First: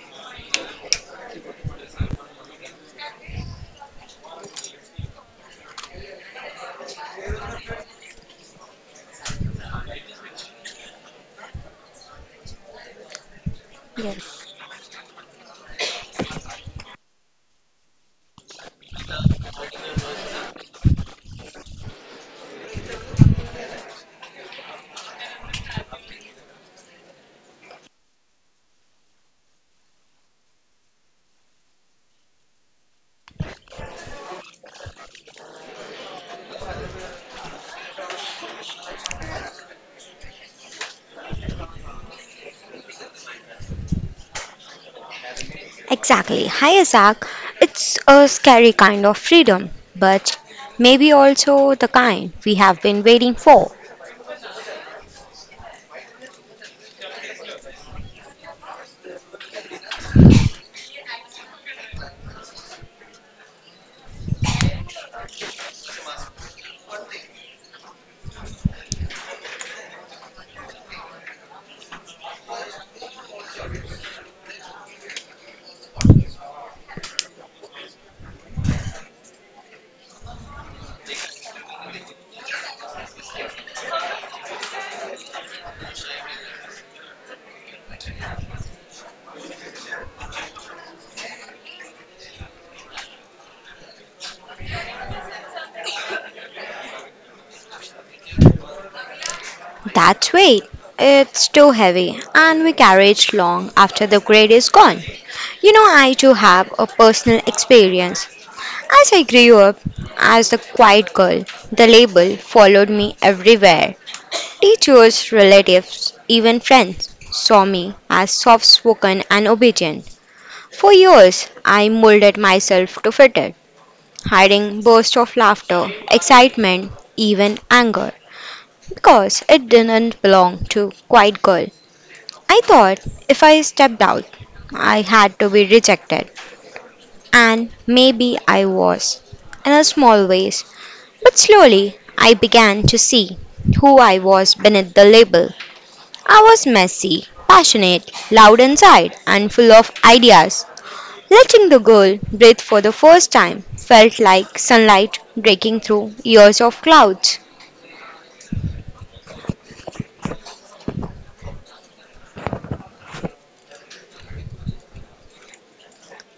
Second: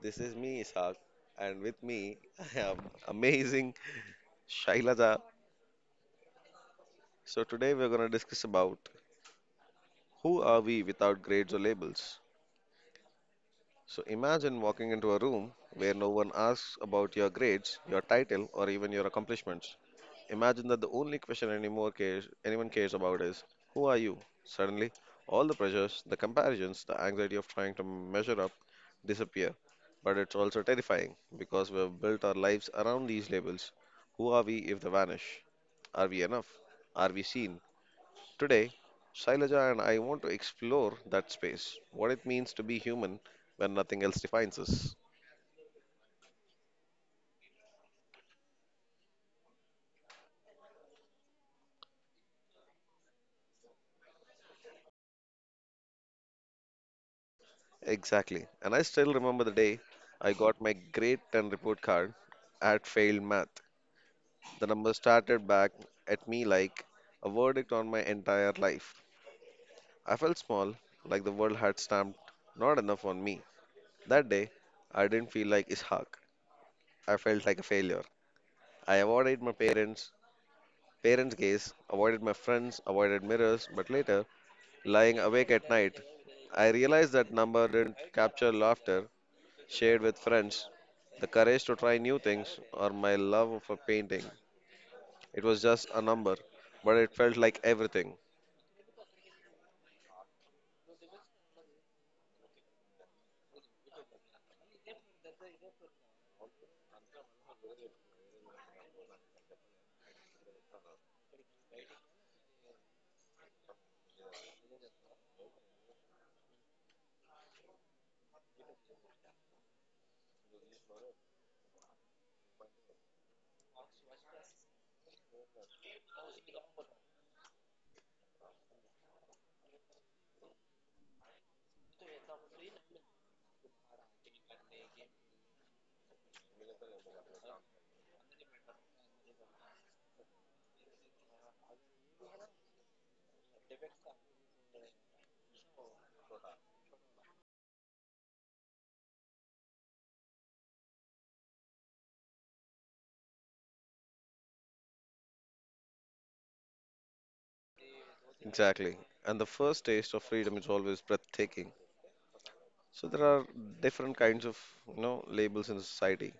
This is me, Ishaq, and with me I have amazing Shailaja. So today we're gonna discuss about who are we without grades or labels. So Yes, imagine walking into a room where no one asks about your grades, your title, or even your accomplishments. Imagine that the only question anymore cares anyone cares about is who are you? Suddenly, all the pressures, the comparisons, the anxiety of trying to measure up disappear. But it's also terrifying because we have built our lives around these labels. Who are we if they vanish? Are we enough? Are we seen? Today, Shailaja and I want to explore that space, what it means to be human when nothing else defines us. exactly. Hi, Isaac. It's a scary kind of freedom, but maybe also the kind we have been waiting for. Exactly. And I still remember the day I got my grade 10 report card at failed math. The number started back at me like a verdict on my entire life. I felt small, like the world had stamped not enough on me. That day, I didn't feel like Ishaq. I felt like a failure. I avoided my parents' gaze, avoided my friends, avoided mirrors, but later, lying awake at night, I realized that number didn't capture laughter shared with friends, the courage to try new things, or my love for painting. It was just a number, but it felt like everything. That's weight. It's too heavy, and we carry it long after the grade is gone. You know, I too have a personal experience. As I grew up as the quiet girl, the label followed me everywhere. Teachers, relatives, even friends saw me as soft spoken and obedient. For years, I molded myself to fit it, hiding bursts of laughter, excitement, even anger, because it didn't belong to Quiet Girl. I thought if I stepped out, I had to be rejected, and maybe I was, in a small ways. But slowly, I began to see who I was beneath the label. I was messy, passionate, loud inside, and full of ideas. Letting the girl breathe for the first time felt like sunlight breaking through years of clouds. Exactly. And the first taste of freedom is always breathtaking. So there are different kinds of, you know, labels in society.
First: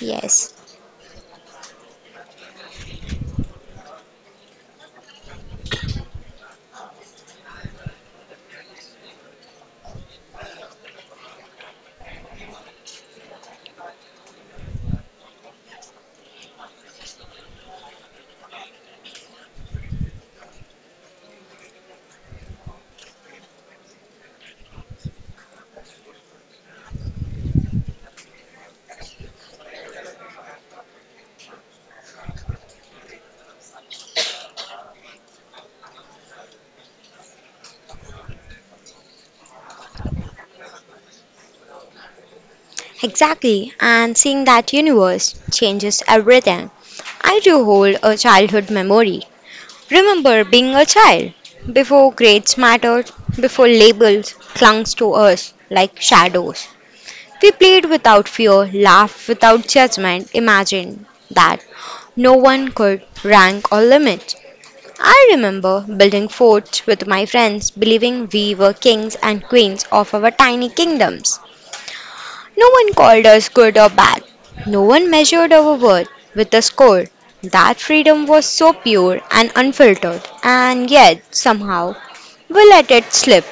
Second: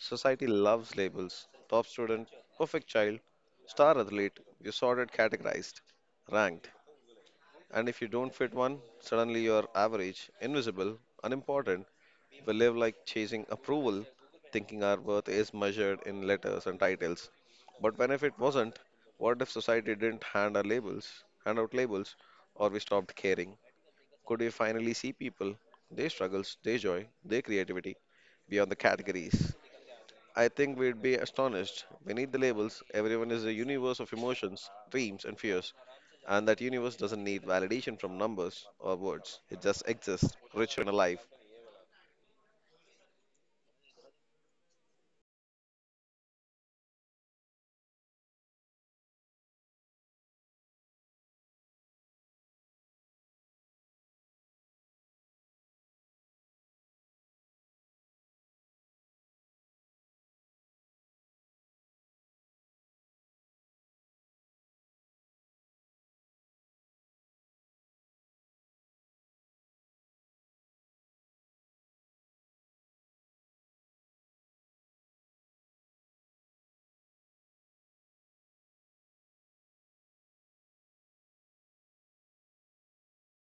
Society Yes, loves labels. Top student, perfect child, star athlete. You're sorted, categorized, ranked. And if you don't fit one, suddenly you're average, invisible, unimportant. We live like chasing approval, thinking our worth is measured in letters and titles. But when if it wasn't, what if society didn't hand our labels, hand out labels, or we stopped caring? Could we finally see people, their struggles, their joy, their creativity beyond the categories? I think we'd be astonished. Beneath the labels, everyone is a universe of emotions, dreams, and fears. And that universe doesn't need validation from numbers or words. It just exists, rich and alive. exactly. And seeing that universe changes everything. I do hold a childhood memory. Remember being a child before grades mattered, before labels clung to us like shadows. We played without fear, laughed without judgment, imagined that no one could rank or limit. I remember building forts with my friends, believing we were kings and queens of our tiny kingdoms. No one called us good or bad. No one measured our worth with a score. That freedom was so pure and unfiltered, and yet, somehow, we let it slip.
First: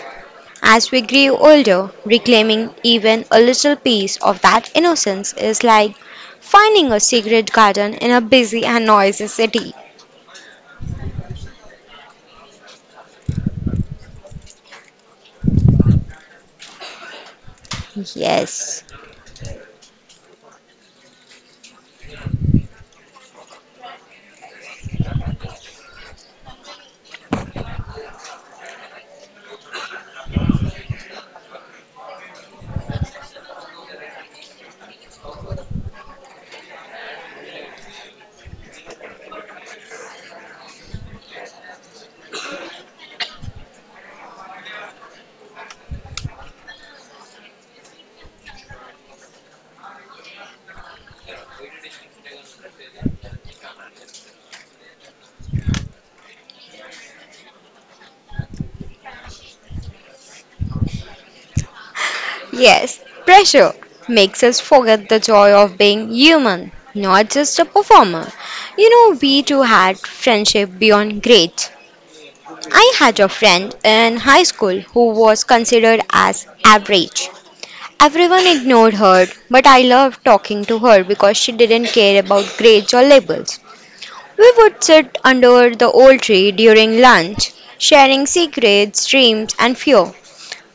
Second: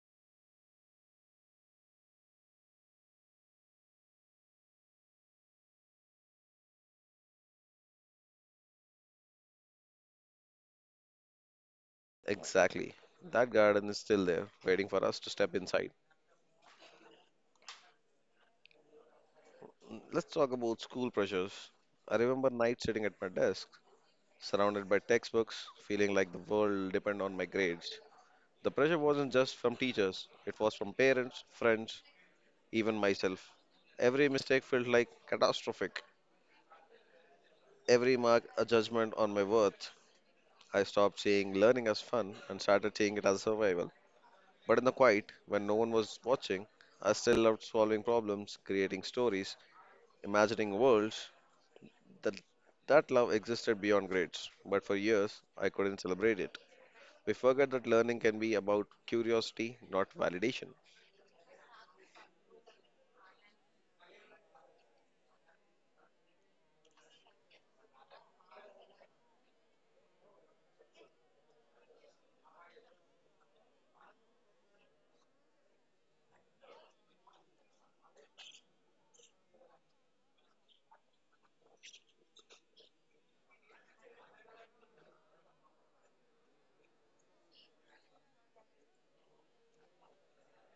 As we grew older, reclaiming even a little piece of that innocence is like finding a secret garden in a busy and noisy city. Exactly. That garden is still there, waiting for us to step inside. Yes. Let's talk about school pressures. I remember nights sitting at my desk, surrounded by textbooks, feeling like the world depended on my grades. The pressure wasn't just from teachers, it was from parents, friends, even myself. Every mistake felt like catastrophic. Every mark a judgment on my worth. I stopped seeing learning as fun and started seeing it as survival. But in the quiet, when no one was watching, I still loved solving problems, creating stories, imagining worlds that that love existed beyond grades. But for years, I couldn't celebrate it. We forget that learning can be about curiosity, not validation. Yes, pressure makes us forget the joy of being human, not just a performer. You know, we too had friendship beyond grades. I had a friend in high school who was considered as average. Everyone ignored her, but I loved talking to her because she didn't care about grades or labels. We would sit under the old tree during lunch, sharing secrets, dreams, and fear.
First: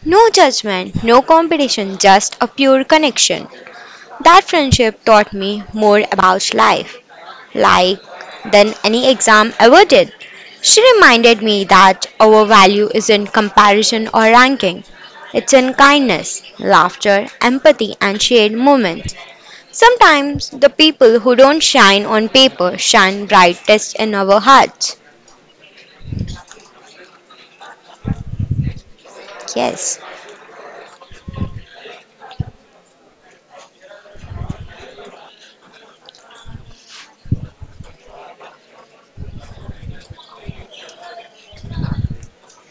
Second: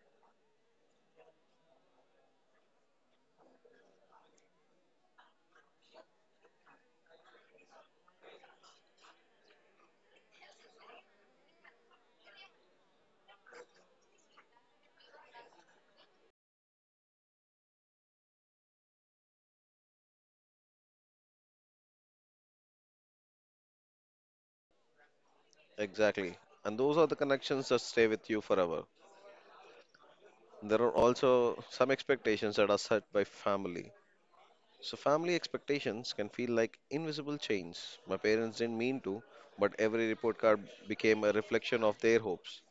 No judgment, no competition, just a pure connection. That friendship taught me more about life, like than any exam ever did. She reminded me that our value isn't comparison or ranking. It's in kindness, laughter, empathy, and shared moments. Sometimes the people who don't shine on paper shine brightest in our hearts. Exactly. And those are the connections that stay with you forever. Yes, There are also some expectations that are set by family. So, family expectations can feel like invisible chains. My parents didn't mean to, but every report card became a reflection of their hopes.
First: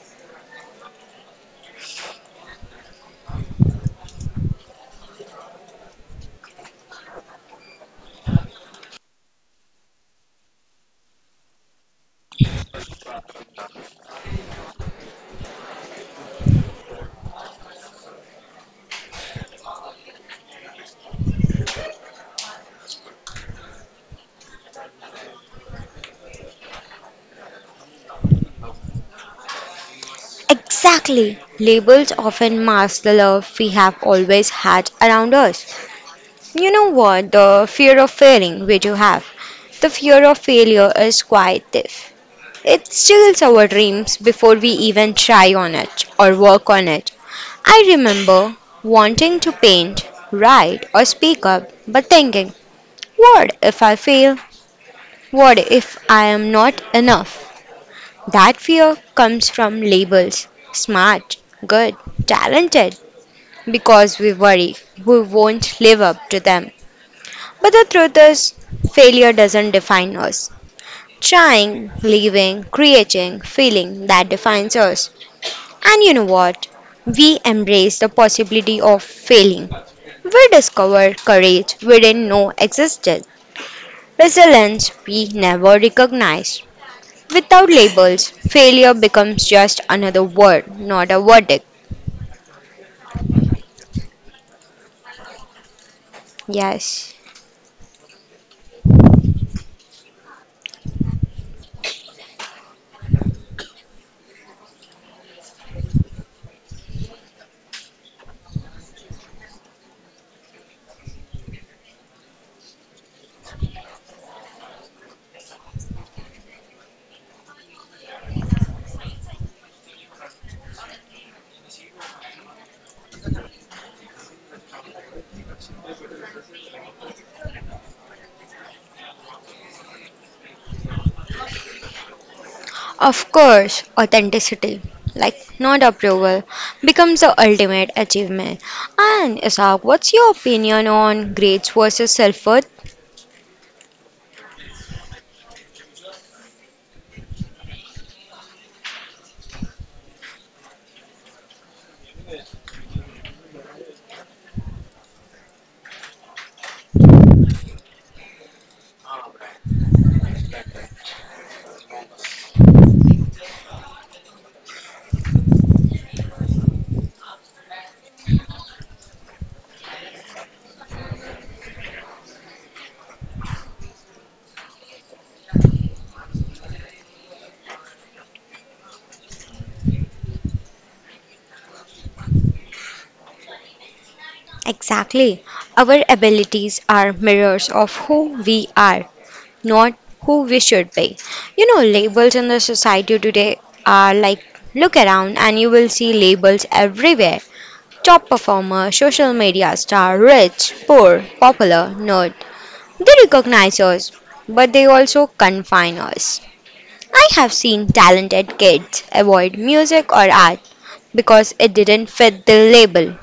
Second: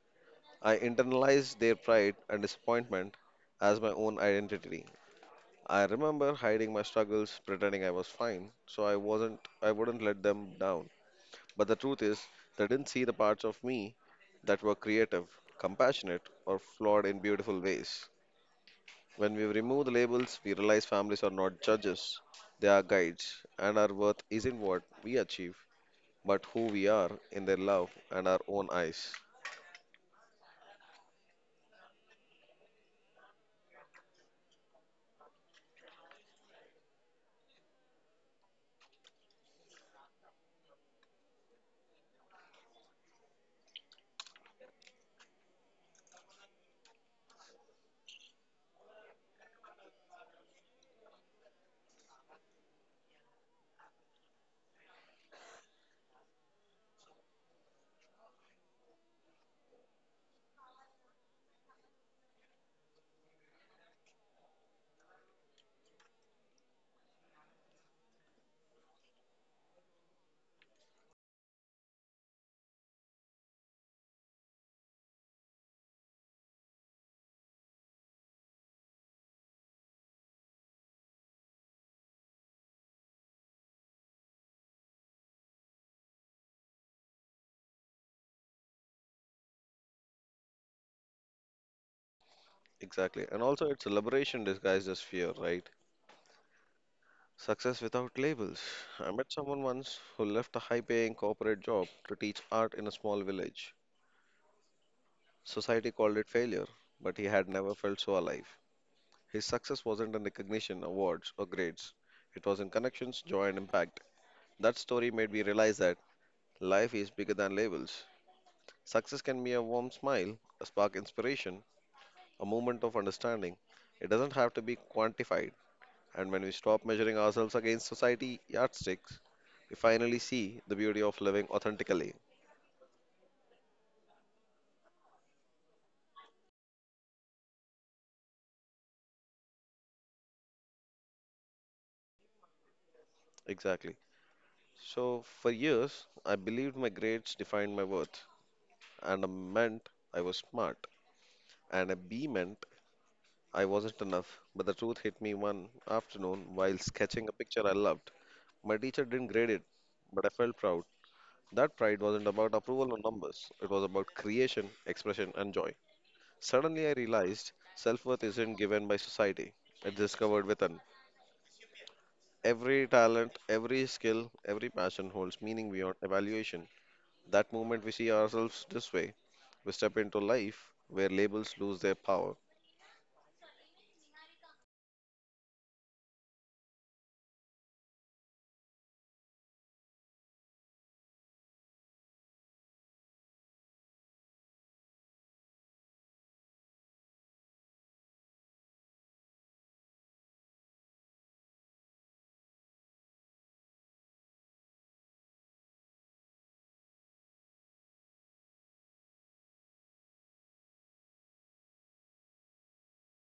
I internalized their pride and disappointment as my own identity. I remember hiding my struggles, pretending I was fine, so I wouldn't let them down. But the truth is, they didn't see the parts of me that were creative, compassionate, or flawed in beautiful ways. When we remove the labels, we realize families are not judges, they are guides, and our worth isn't what we achieve, but who we are in their love and our own eyes. exactly. Labels often mask the love we have always had around us. You know what? The fear of failing, we do have. The fear of failure is quite thief. It steals our dreams before we even try on it or work on it. I remember wanting to paint, write, or speak up, but thinking, what if I fail? What if I am not enough? That fear comes from labels smart, good, talented because we worry we won't live up to them. But the truth is, failure doesn't define us. Trying, leaving, creating, feeling that defines us. And you know what? We embrace the possibility of failing. We discover courage we didn't know existed resilience we never recognized. Without labels, failure becomes just another word, not a verdict. Exactly. And also, it's a liberation disguised as fear, right? Yes. Success without labels. I met someone once who left a high paying corporate job to teach art in a small village. Society called it failure, but he had never felt so alive. His success wasn't in recognition, awards, or grades, it was in connections, joy, and impact. That story made me realize that. Life is bigger than labels. Success can be a warm smile, a spark inspiration, a moment of understanding. It doesn't have to be quantified. And when we stop measuring ourselves against society yardsticks, we finally see the beauty of living authentically. Of course, authenticity, like not approval, becomes the ultimate achievement. And Isaac, what's your opinion on grades versus self worth? Exactly. So, for years, I believed my grades defined my worth, and a meant I was smart, and a B meant I wasn't enough. But the truth hit me one afternoon while sketching a picture I loved. My teacher didn't grade it, but I felt proud. That pride wasn't about approval or numbers, it was about creation, expression, and joy. Suddenly, I realized self worth isn't given by society, it's discovered within. Every talent, every skill, every passion holds meaning beyond evaluation. That moment we see ourselves this way, we step into life where labels lose their power. Exactly. Our abilities are mirrors of who we are, not who we should be. You know, labels in the society today are like look around and you will see labels everywhere. Top performer, social media star, rich, poor, popular, nerd. They recognize us, but they also confine us. I have seen talented kids avoid music or art because it didn't fit the label.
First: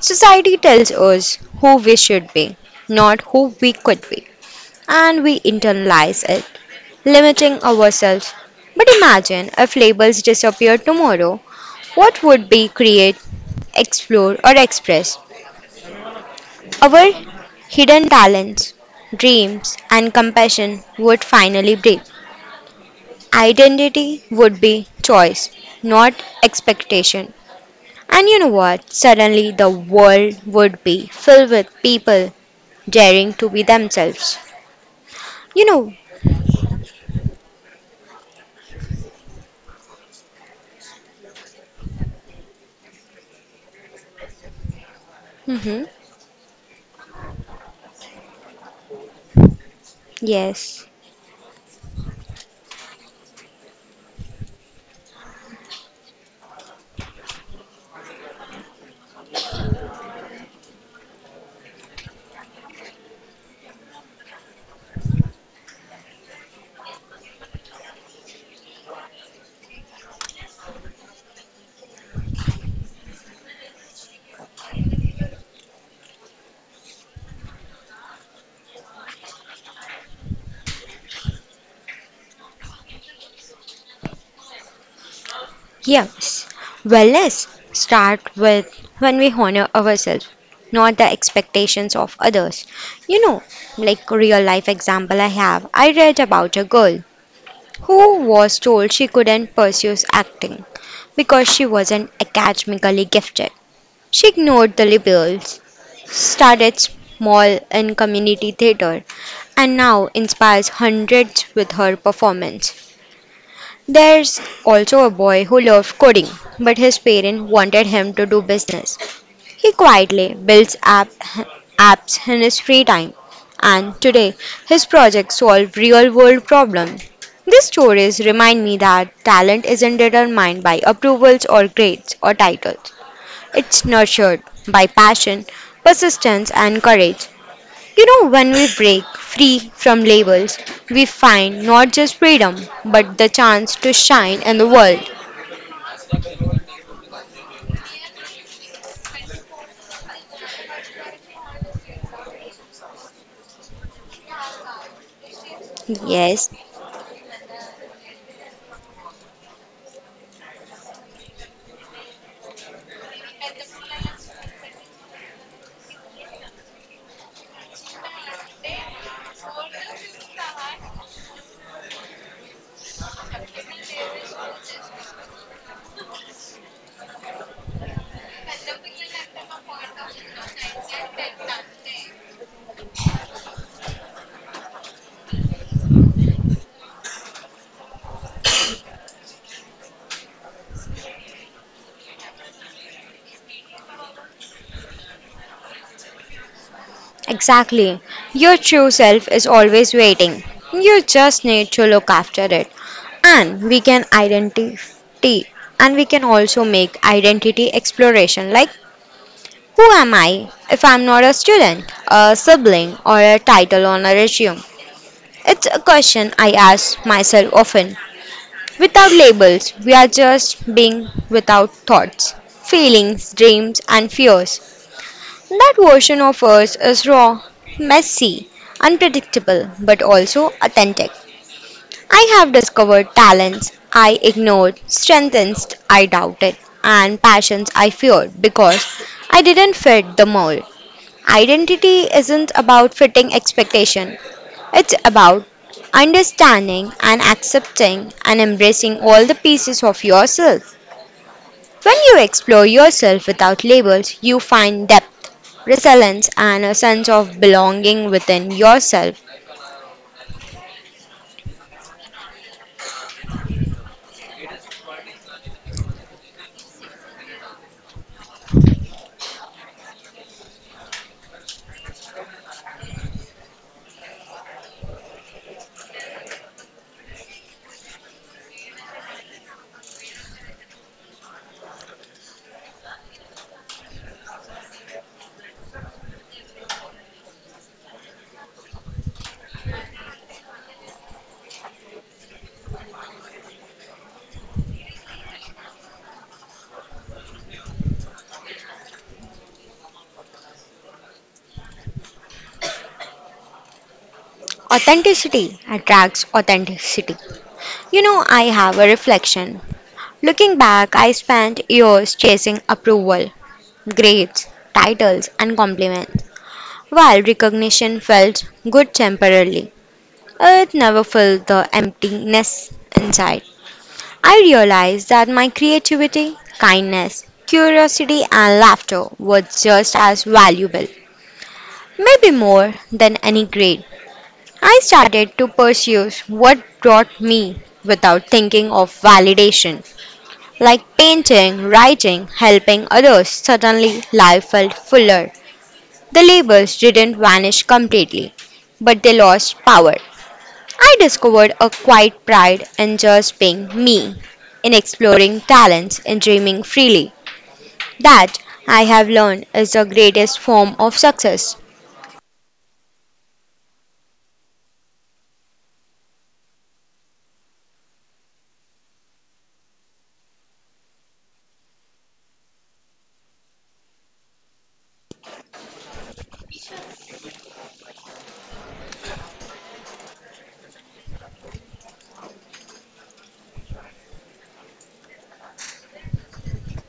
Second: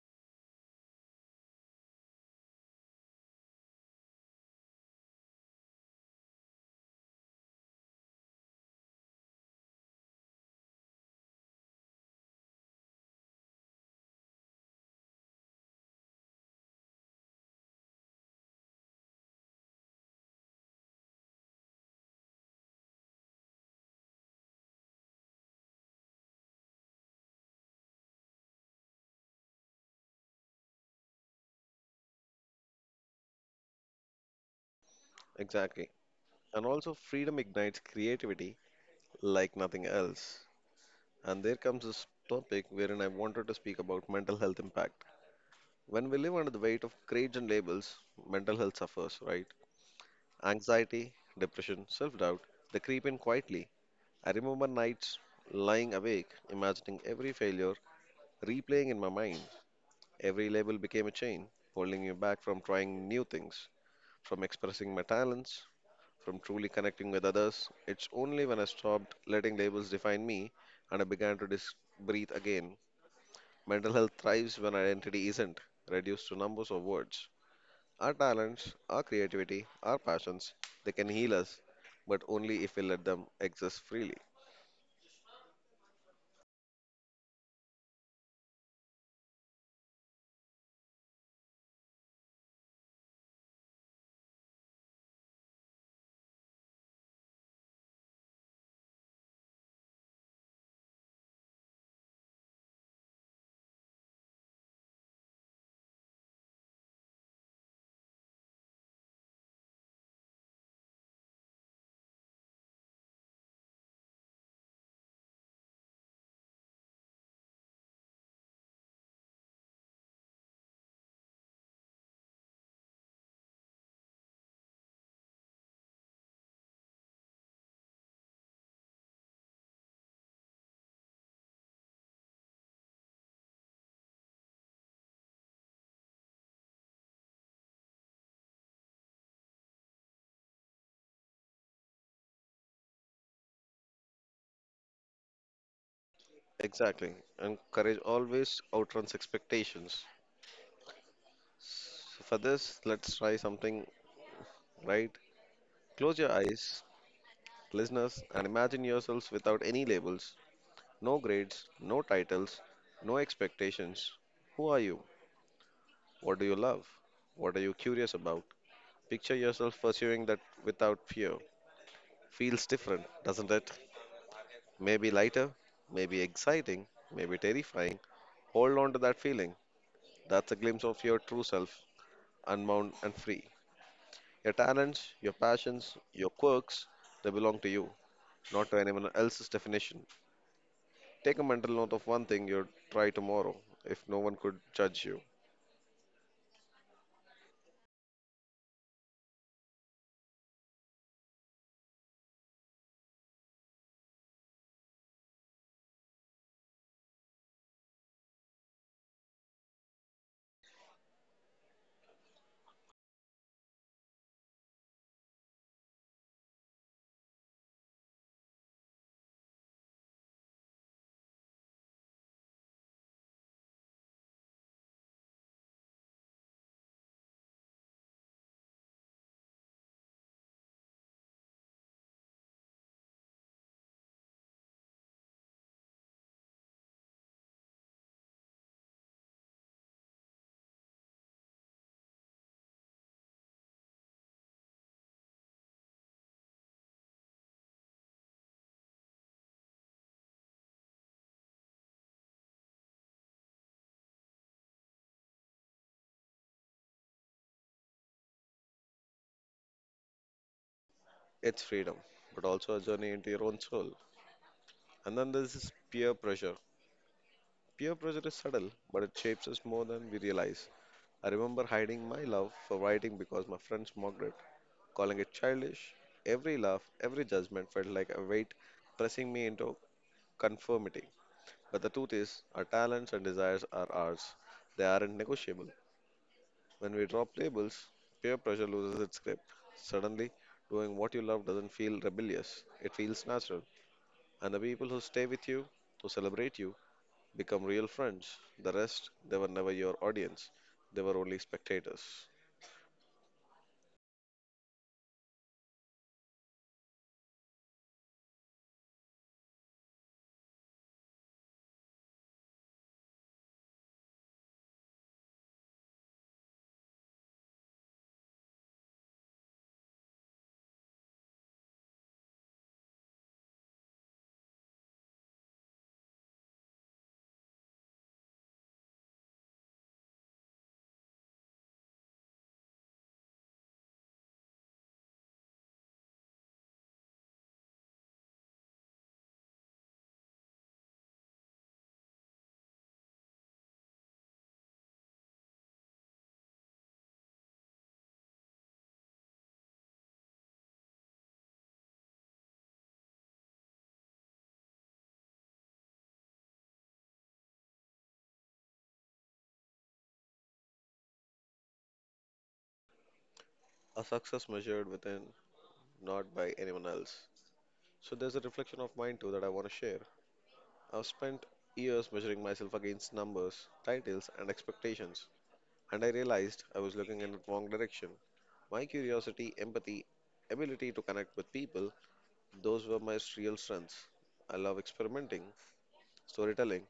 Society tells us who we should be, not who we could be, and we internalize it, limiting ourselves. But imagine if labels disappeared tomorrow, what would we create, explore, or express? Our hidden talents, dreams, and compassion would finally breathe. Identity would be choice, not expectation. And you know what? Suddenly, the world would be filled with people daring to be themselves. You Exactly. know, And also, freedom ignites creativity like nothing else. And there comes this topic wherein I wanted to speak about mental health impact. hmm, When we live under the weight of grades and labels, mental health suffers, right? yes. Anxiety, depression, self doubt, they creep in quietly. I remember nights lying awake, imagining every failure, replaying in my mind. Every label became a chain, holding me back from trying new things, from expressing my talents, from truly connecting with others. It's only when I stopped letting labels define me and I began to breathe again. Mental health thrives when identity isn't reduced to numbers or words. Our talents, our creativity, our passions, they can heal us, but only if we let them exist freely. Yes. Well, let's start with when we honor ourselves, not the expectations of others. You know, like real life example I have, I read about a girl who was told she couldn't pursue acting because she wasn't academically gifted. She ignored the labels, started small in community theater, and now inspires hundreds with her performance. There's also a boy who loved coding, but his parents wanted him to do business. He quietly apps in his free time, and today his projects solve real world problems. These stories remind me that talent isn't determined by approvals or grades or titles, it's nurtured by passion, persistence, and courage. You know, when we break free from labels, we find not just freedom, but the chance to shine in the world. Exactly. And courage always outruns expectations. So for this, let's try something, right? Close your Yes, eyes, listeners, and imagine yourselves without any labels, no grades, no titles, no expectations. Who are you? What do you love? What are you curious about? Picture yourself pursuing that without fear. Feels different, doesn't it? Maybe lighter, maybe exciting, maybe terrifying. Hold on to that feeling. That's a glimpse of your true self, unbound and free. Your talents, your passions, your quirks, they belong to you, not to anyone else's definition. Take a mental note of one thing you'll try tomorrow if no one could judge you. exactly. Your true self is always waiting. You just need to look after it. And we can identity and we can also make identity exploration like who am I if I'm not a student, a sibling or a title on a resume? It's a question I ask myself often. Without labels, we are just being without thoughts, feelings, dreams, and fears. That version of us is raw, messy, unpredictable, but also authentic. I have discovered talents I ignored, strengths I doubted, and passions I feared because I didn't fit the mold. Identity isn't about fitting expectation, it's about understanding and accepting and embracing all the pieces of yourself. When you explore yourself without labels, you find depth, resilience, and a sense of belonging within yourself. It's freedom, but also a journey into your own soul. And then there's this peer pressure. Peer pressure is subtle, but it shapes us more than we realize. I remember hiding my love for writing because my friends mocked it. Calling it childish. Every laugh, every judgment felt like a weight pressing me into conformity. But the truth is, our talents and desires are ours. They aren't negotiable. When we drop labels, peer pressure loses its grip. Suddenly, doing what you love doesn't feel rebellious, it feels natural. And the people who stay with you, who celebrate you, become real friends. The rest, they were never your audience, they were only spectators. Authenticity attracts authenticity. You know, I have a reflection. Looking back, I spent years chasing approval, grades, titles, and compliments, while recognition felt good temporarily. It never filled the emptiness inside. I realized that my creativity, kindness, curiosity, and laughter were just as valuable, maybe more than any grade. I started to pursue what brought me without thinking of validation, like painting, writing, helping others. Suddenly, life felt fuller. The labels didn't vanish completely, but they lost power. I discovered a quiet pride in just being me, in exploring talents, in dreaming freely. That, I have learned, is the greatest form of success. A success measured within, not by anyone else. So there's a reflection of mine too that I want to share. I've spent years measuring myself against numbers, titles, and expectations, and I realized I was looking in the wrong direction. My curiosity, empathy, ability to connect with people, those were my real strengths. I love experimenting, storytelling,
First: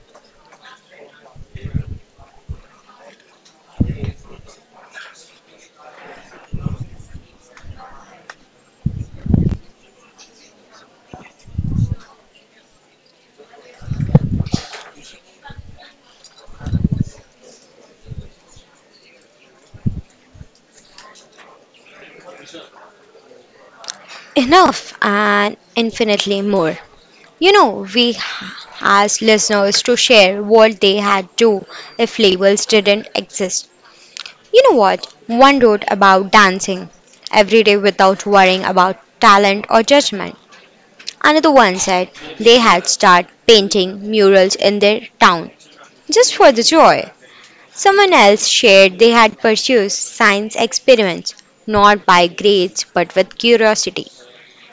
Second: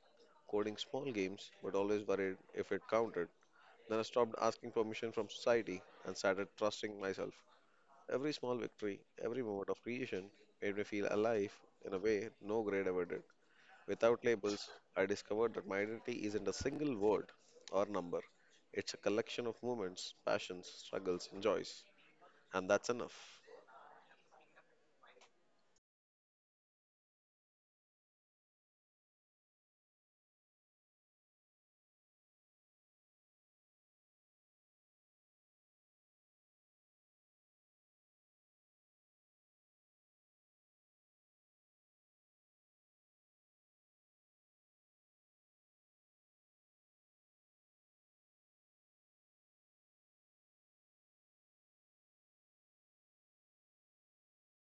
coding small games, but always worried if it counted. Then I stopped asking permission from society and started trusting myself. Every small victory, every moment of creation made me feel alive in a way no grade ever did. Without labels, I discovered that my identity isn't a single word or number. It's a collection of moments, passions, struggles, and joys. And that's enough. Enough and infinitely more. You know, we asked listeners to share what they had do if labels didn't exist. You know what? One wrote about dancing every day without worrying about talent or judgment. Another one said they had started painting murals in their town just for the joy. Someone else shared they had pursued science experiments not by grades but with curiosity.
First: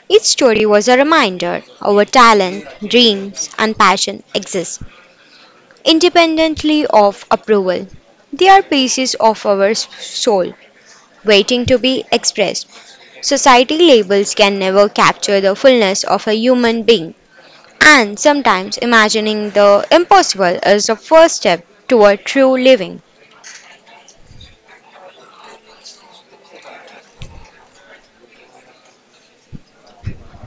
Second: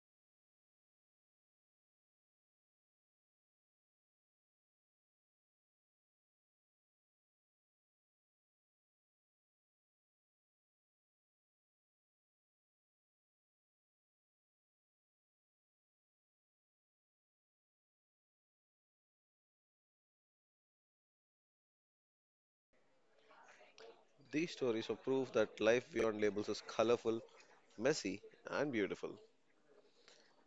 Each story was a reminder our talent, dreams, and passion exist independently of approval. They are pieces of our soul waiting to be expressed. Society labels can never capture the fullness of a human being. And sometimes imagining the impossible is the first step toward true living. These stories are proof that life beyond labels is colorful, messy, and beautiful.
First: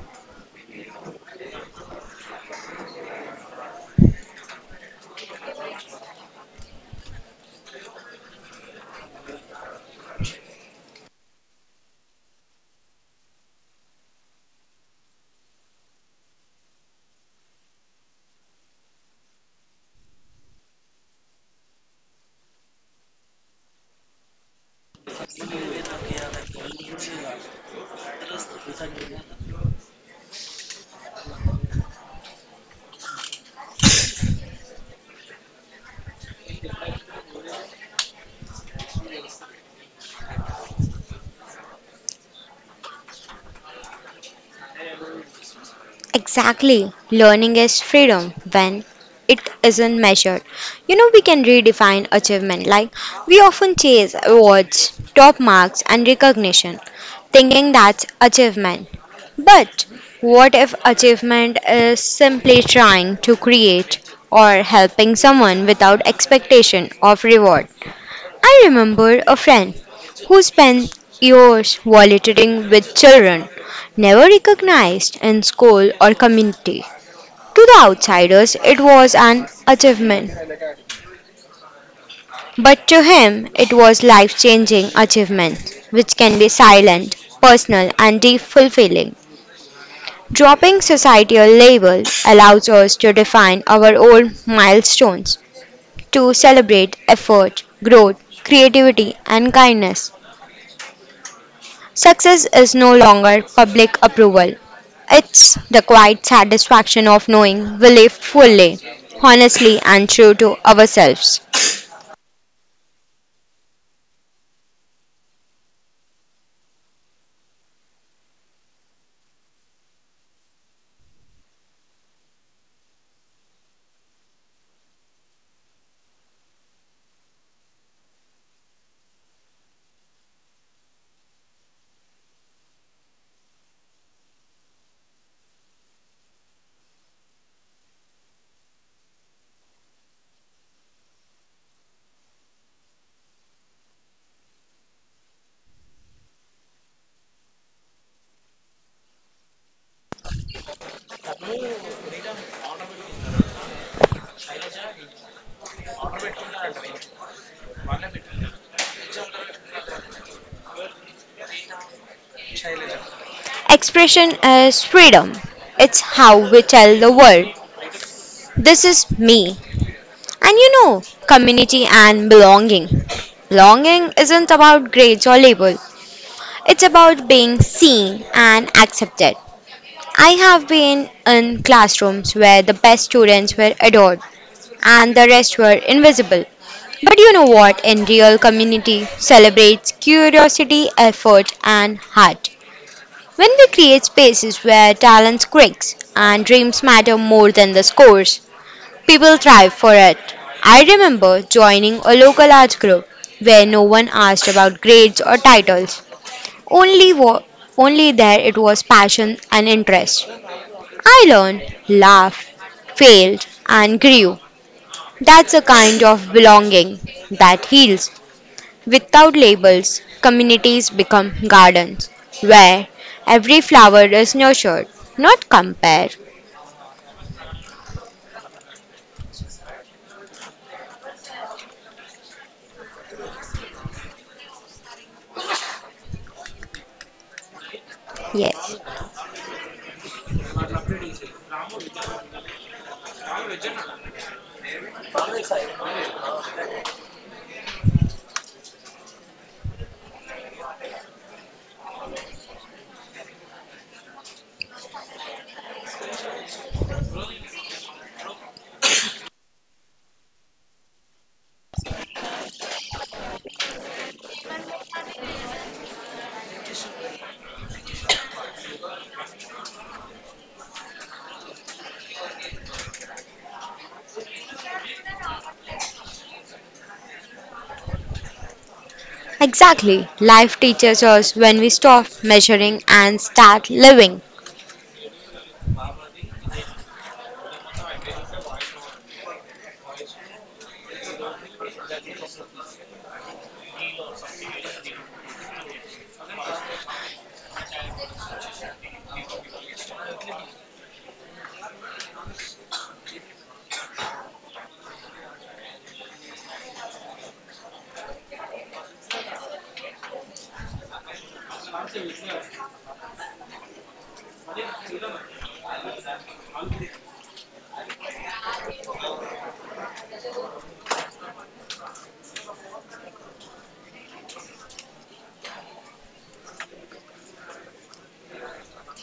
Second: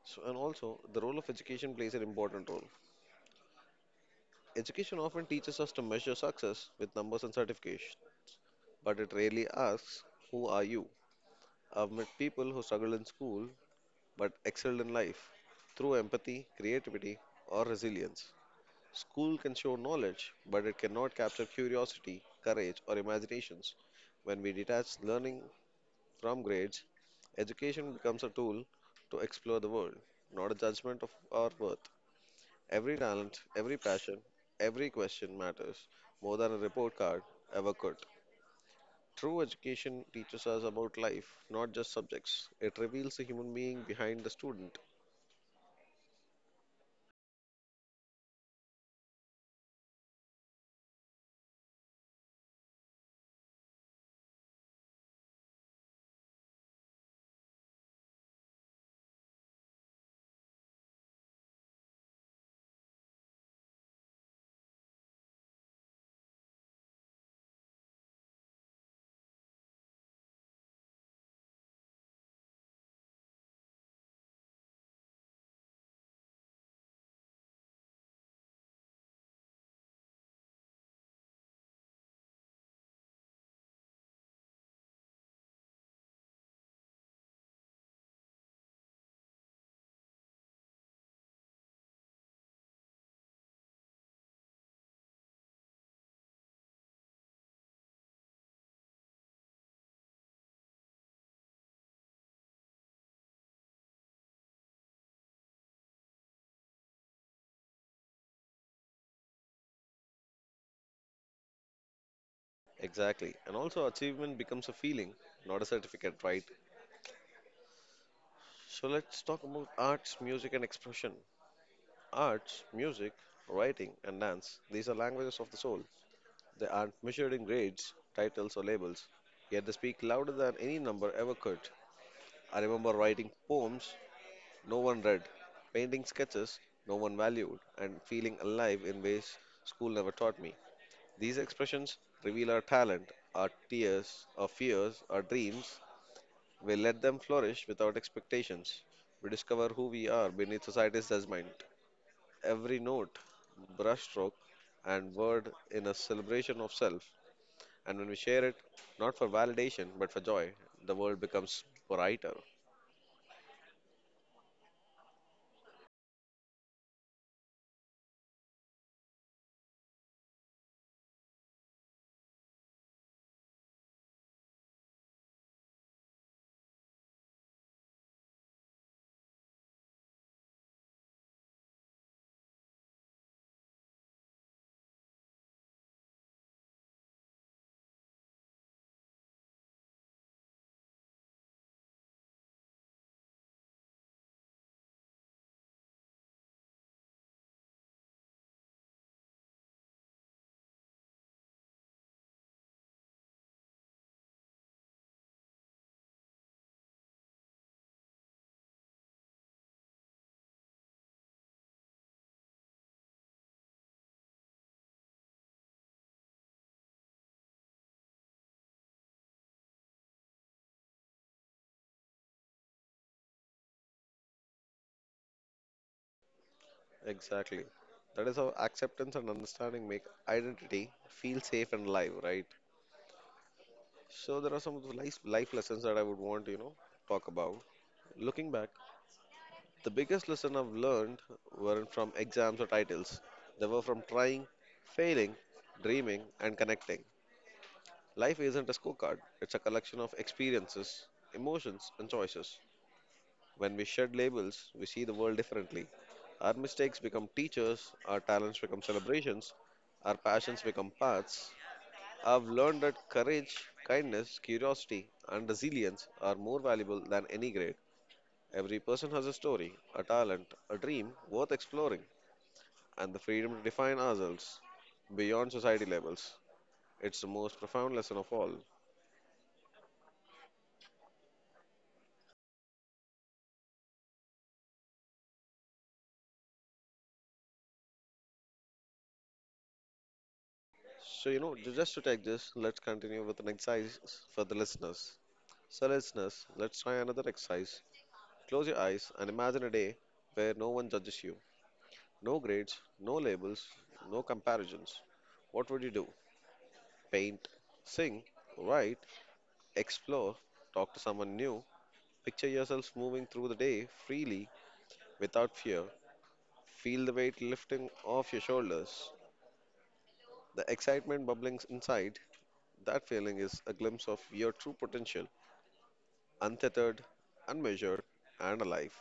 So, and also, the role of education plays an important role. Education often teaches us to measure success with numbers and certifications, but it rarely asks, who are you? I've met people who struggled in school but excelled in life through empathy, creativity, or resilience. School can show knowledge, but it cannot capture curiosity, courage, or imaginations. When we detach learning from grades, education becomes a tool to explore the world, not a judgment of our worth. Every talent, every passion, every question matters more than a report card ever could. True education teaches us about life, not just subjects. It reveals the human being behind the student. Exactly. Learning is freedom when it isn't measured. You know, we can redefine achievement. Like, we often chase awards, top marks, and recognition, thinking that's achievement. But what if achievement is simply trying to create or helping someone without expectation of reward? I remember a friend who spent years volunteering with children, never recognized in school or community. To the outsiders, it was an achievement, but to him, it was life changing achievement, which can be silent, personal, and deep fulfilling. Dropping societal label allows us to define our own milestones, to celebrate effort, growth, creativity, and kindness. Success is no longer public approval. It's the quiet satisfaction of knowing we live fully, honestly, and true to ourselves. Exactly. And also, achievement becomes a feeling, not a certificate, right? So, let's talk about arts, music, and expression. Arts, music, writing, and dance, these are languages of the soul. They aren't measured in grades, titles, or labels, yet they speak louder than any number ever could. I remember writing poems no one read, painting sketches no one valued, and feeling alive in ways school never taught me. These expressions reveal our talent, our tears, our fears, our dreams, we let them flourish without expectations. We discover who we are beneath society's judgment. Every note, brushstroke, and word in a celebration of self. And when we share it, not for validation but for joy, the world becomes brighter. Expression is freedom. It's how we tell the world, this is me. And you know, community and belonging. Belonging isn't about grades or label. It's about being seen and accepted. I have been in classrooms where the best students were adored, and the rest were invisible. But you know what? In real community celebrates curiosity, effort, and heart. When we create spaces where talent quakes and dreams matter more than the scores, people thrive for it. I remember joining a local arts group where no one asked about grades or titles. Only wa- Only there it was passion and interest. I learned, laughed, failed, and grew. That's a kind of belonging that heals. Without labels, communities become gardens where every flower is nurtured, not compared. Exactly. That is how acceptance and understanding make identity feel safe and alive, right? So there are some of the life lessons that I would want to, talk about. Looking back, Yes, the biggest lesson I've learned weren't from exams or titles. They were from trying, failing, dreaming, and connecting. Life isn't a scorecard, it's a collection of experiences, emotions, and choices. When we shed labels, we see the world differently. Our mistakes become teachers, our talents become celebrations, our passions become paths. I've learned that courage, kindness, curiosity, and resilience are more valuable than any grade. Every person has a story, a talent, a dream worth exploring, and the freedom to define ourselves beyond society labels. It's the most profound lesson of all. exactly. Life teaches us when we stop measuring and start living. So, just to take this, let's continue with an exercise for the listeners. So, listeners, let's try another exercise. Close your eyes and imagine a day where no one judges you. No grades, no labels, no comparisons. What would you do? Paint, sing, write, explore, talk to someone new. Picture yourself moving through the day freely without fear. Feel the weight lifting off your shoulders, the excitement bubbling inside. That feeling is a glimpse of your true potential, untethered, unmeasured, and alive.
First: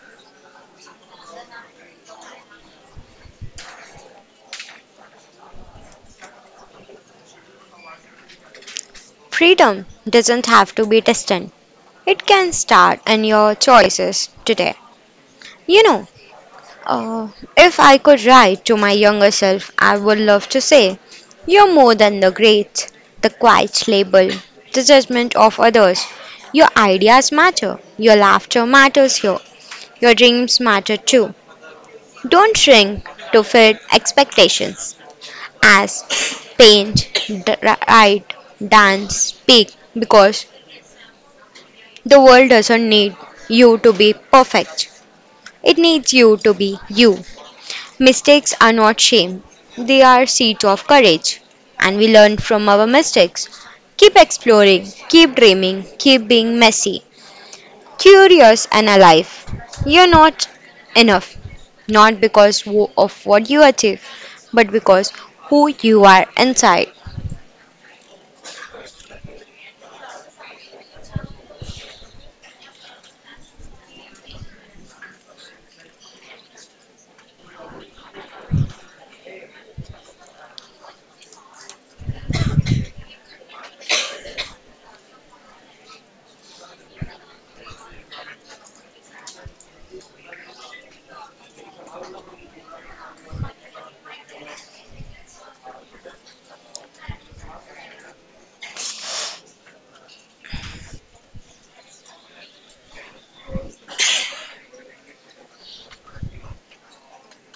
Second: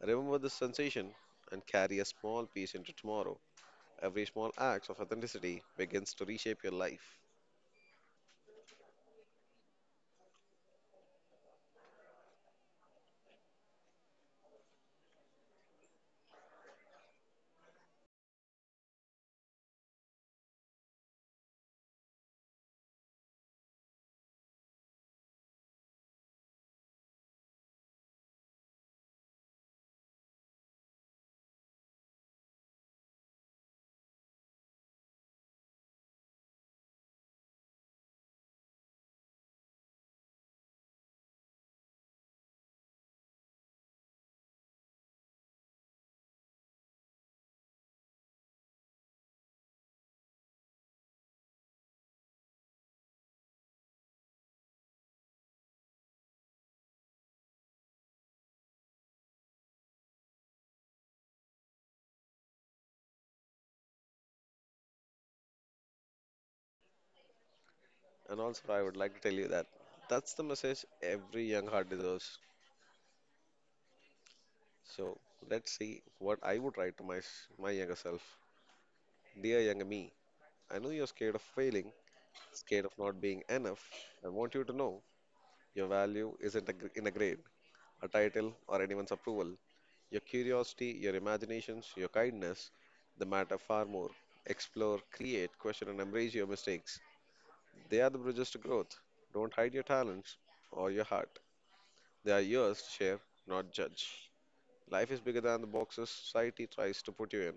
Remember this sensation and carry a small piece into tomorrow. Every small act of authenticity begins to reshape your life. Freedom doesn't have to be distant, it can start in your choices today. You know, Uh, if I could write to my younger self, I would love to say, you're more than the great, the quiet label, the judgment of others. Your ideas matter, your laughter matters here, your dreams matter too. Don't shrink to fit expectations as paint, write, dance, speak because the world doesn't need you to be perfect. It needs you to be you. Mistakes are not shame, they are seeds of courage, and we learn from our mistakes. Keep exploring, keep dreaming, keep being messy, curious, and alive. You're not enough, not because of what you achieve, but because who you are inside. And also, I would like to tell you that that's the message every young heart deserves. So, let's see what I would write to my younger self. Dear younger me, I know you're scared of failing, scared of not being enough. I want you to know your value isn't in a grade, a title, or anyone's approval. Your curiosity, your imaginations, your kindness, they matter far more. Explore, create, question, and embrace your mistakes. They are the bridges to growth. Don't hide your talents or your heart. They are yours to share, not judge. Life is bigger than the boxes society tries to put you in.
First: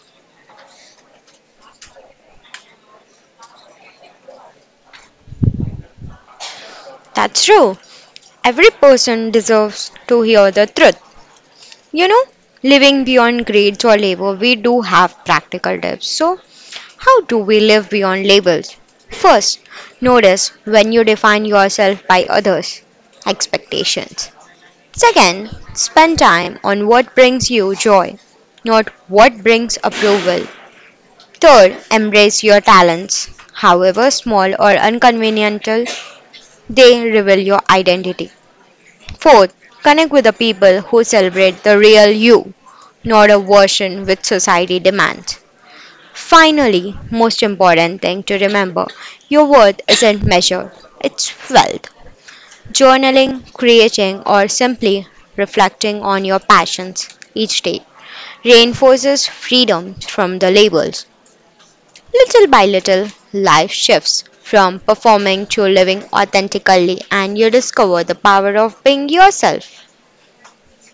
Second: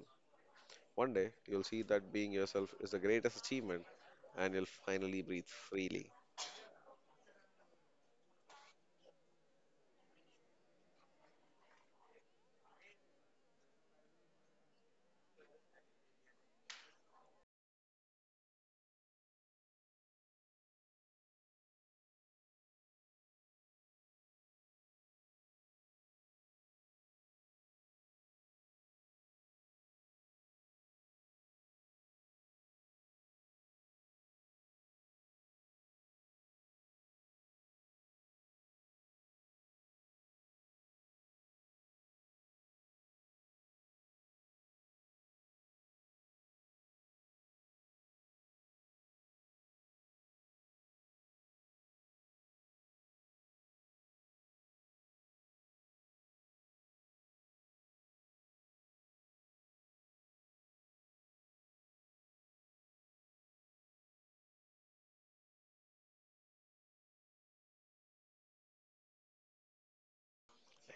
One day, you'll see that being yourself is the greatest achievement and you'll finally breathe freely. That's true. Every person deserves to hear the truth. You know, living beyond grades or labor, we do have practical tips. So, how do we live beyond labels? First, notice when you define yourself by others' expectations. Second, spend time on what brings you joy, not what brings approval. Third, embrace your talents, however small or inconvenient, they reveal your identity. Fourth, connect with the people who celebrate the real you not a version which society demands. Finally, most important thing to remember your worth isn't measured, it's felt. Journaling, creating, or simply reflecting on your passions each day reinforces freedom from the labels. Little by little, life shifts from performing to living authentically, and you discover the power of being yourself.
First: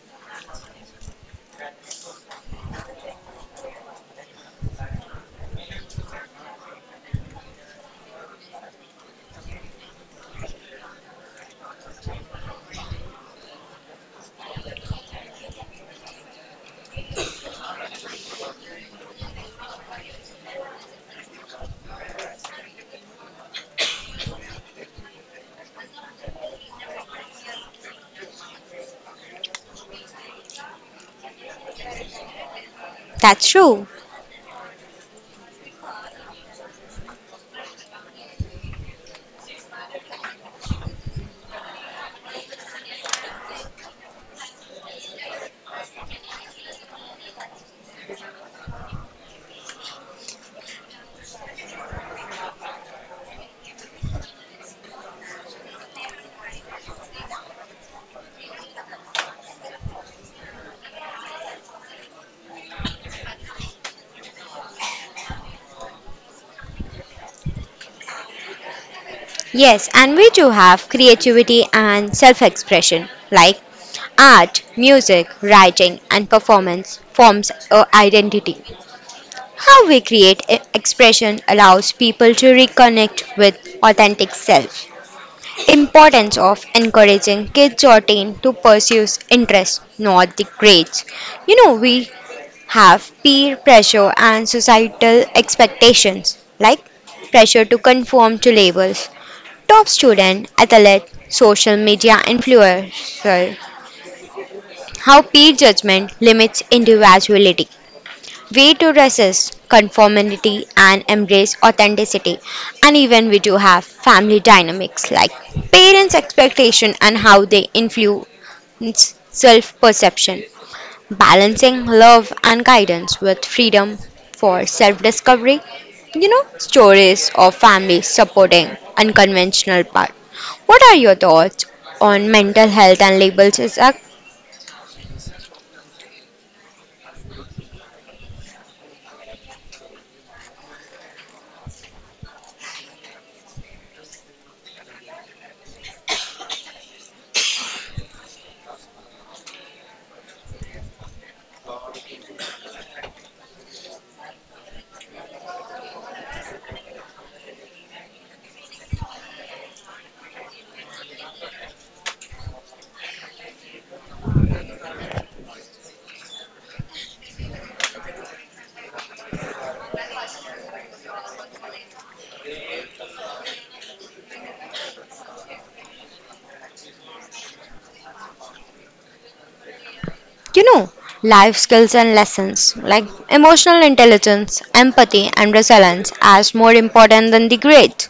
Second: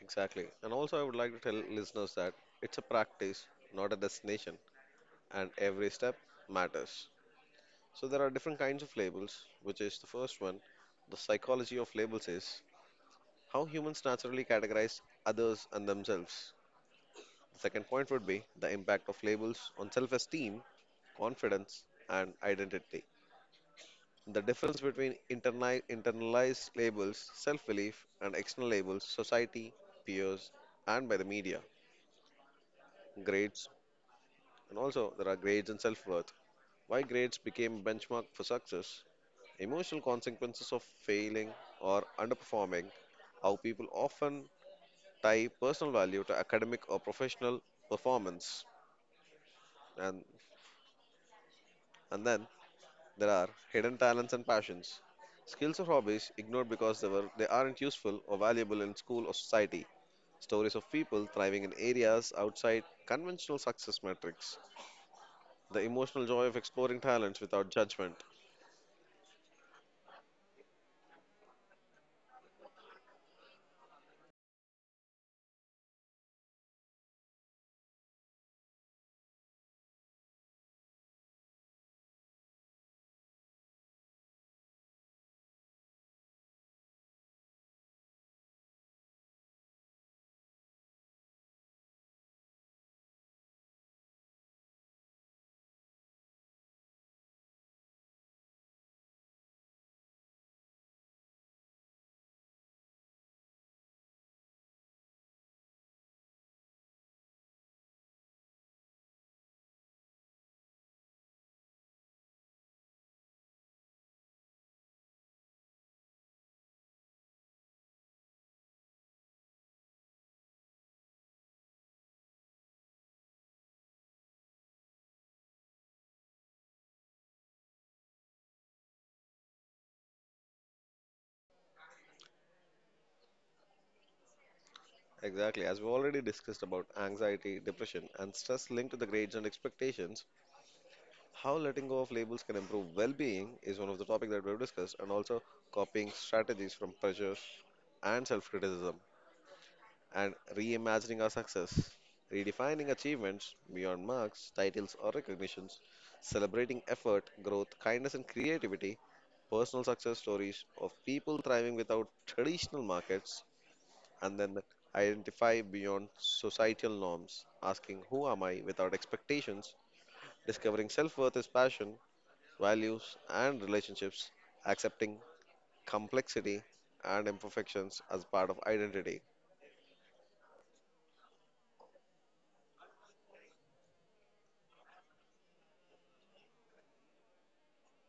Exactly. And also, I would like to tell listeners that it's a practice, not a destination, and every step matters. So, there are different kinds of labels, which is the first one. The psychology of labels is how humans naturally categorize others and themselves. The second point would be the impact of labels on self esteem, confidence, and identity. The difference between internalized labels, self belief, and external labels, society, peers, and by the media, That's grades. true. And also, there are grades and self worth. Why grades became benchmark for success, emotional consequences of failing or underperforming, how people often tie personal value to academic or professional performance. And, and then there are hidden talents and passions, skills or hobbies ignored because they aren't useful or valuable in school or society. Stories of people thriving in areas outside conventional success metrics. The emotional joy of exploring talents without judgment. Yes, and we too have creativity and self expression, like art, music, writing, and performance forms our identity. How we create expression allows people to reconnect with authentic self. Importance of encouraging kids or teen to pursue interests, not the grades. You know, we have peer pressure and societal expectations, like pressure to conform to labels, top student, athlete, social media influencer. How peer judgment limits individuality. Way to resist conformity and embrace authenticity. And even we do have family dynamics like parents' expectation and how they influence self perception balancing love and guidance with freedom for self discovery. You know, stories of families supporting unconventional paths. What are your thoughts on mental health and labels as a, Exactly. As we already discussed about anxiety, depression, and stress linked to the grades and expectations, how letting go of labels can improve well being is one of the topics that we've discussed, and also copying strategies from pressure and self criticism, and reimagining our success, redefining achievements beyond marks, titles, or recognitions, celebrating effort, growth, kindness, and creativity, personal success stories of people thriving without traditional markets, and then identify beyond societal norms, asking who am I without expectations, discovering self worth is passion, values, and relationships, accepting complexity and imperfections as part of identity. you know, life skills and lessons like emotional intelligence, empathy, and resilience as more important than the grades?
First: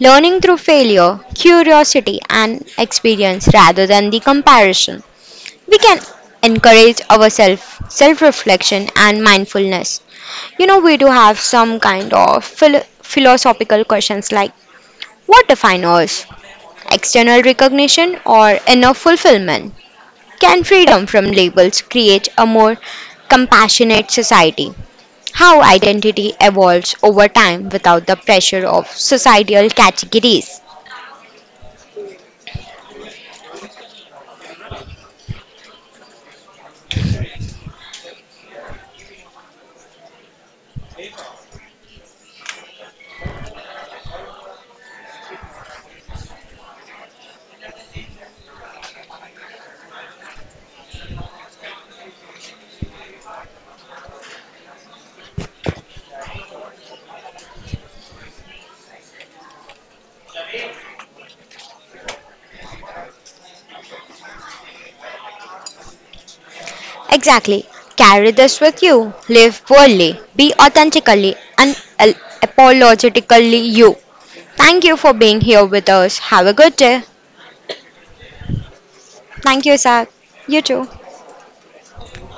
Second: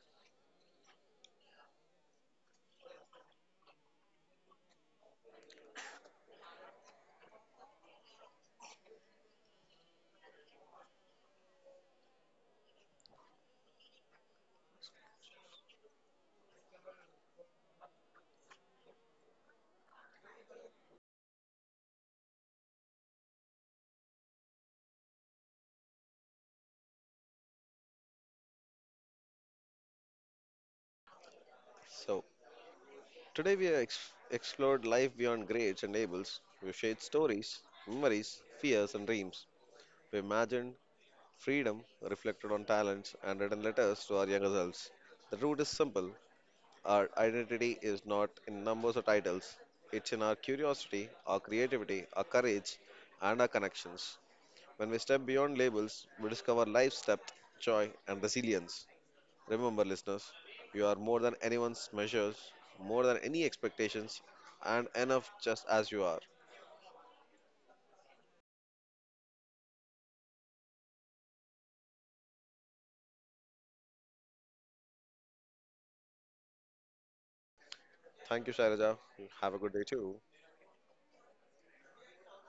Learning through failure, curiosity, and experience rather than the comparison. We can encourage ourselves self reflection and mindfulness. You know, we do have some kind of philosophical questions like what defines us, external recognition or inner fulfillment? Can freedom from labels create a more compassionate society? How identity evolves over time without the pressure of societal categories. So, today we have explored life beyond grades and labels. We shared stories, memories, fears, and dreams. We imagined freedom, reflected on talents and written letters to our younger selves. The route is simple. Our identity is not in numbers or titles, it's in our curiosity, our creativity, our courage, and our connections. When we step beyond labels, we discover life's depth, joy, and resilience. Remember, listeners, you are more than anyone's measures, more than any expectations, and enough just as you are. Exactly. Carry this with you. Live boldly. Be authentically and apologetically you. Thank you for being here with us. Have a good day. Thank you, Sharaja. Have a Thank good you, day, Zach. too. You too.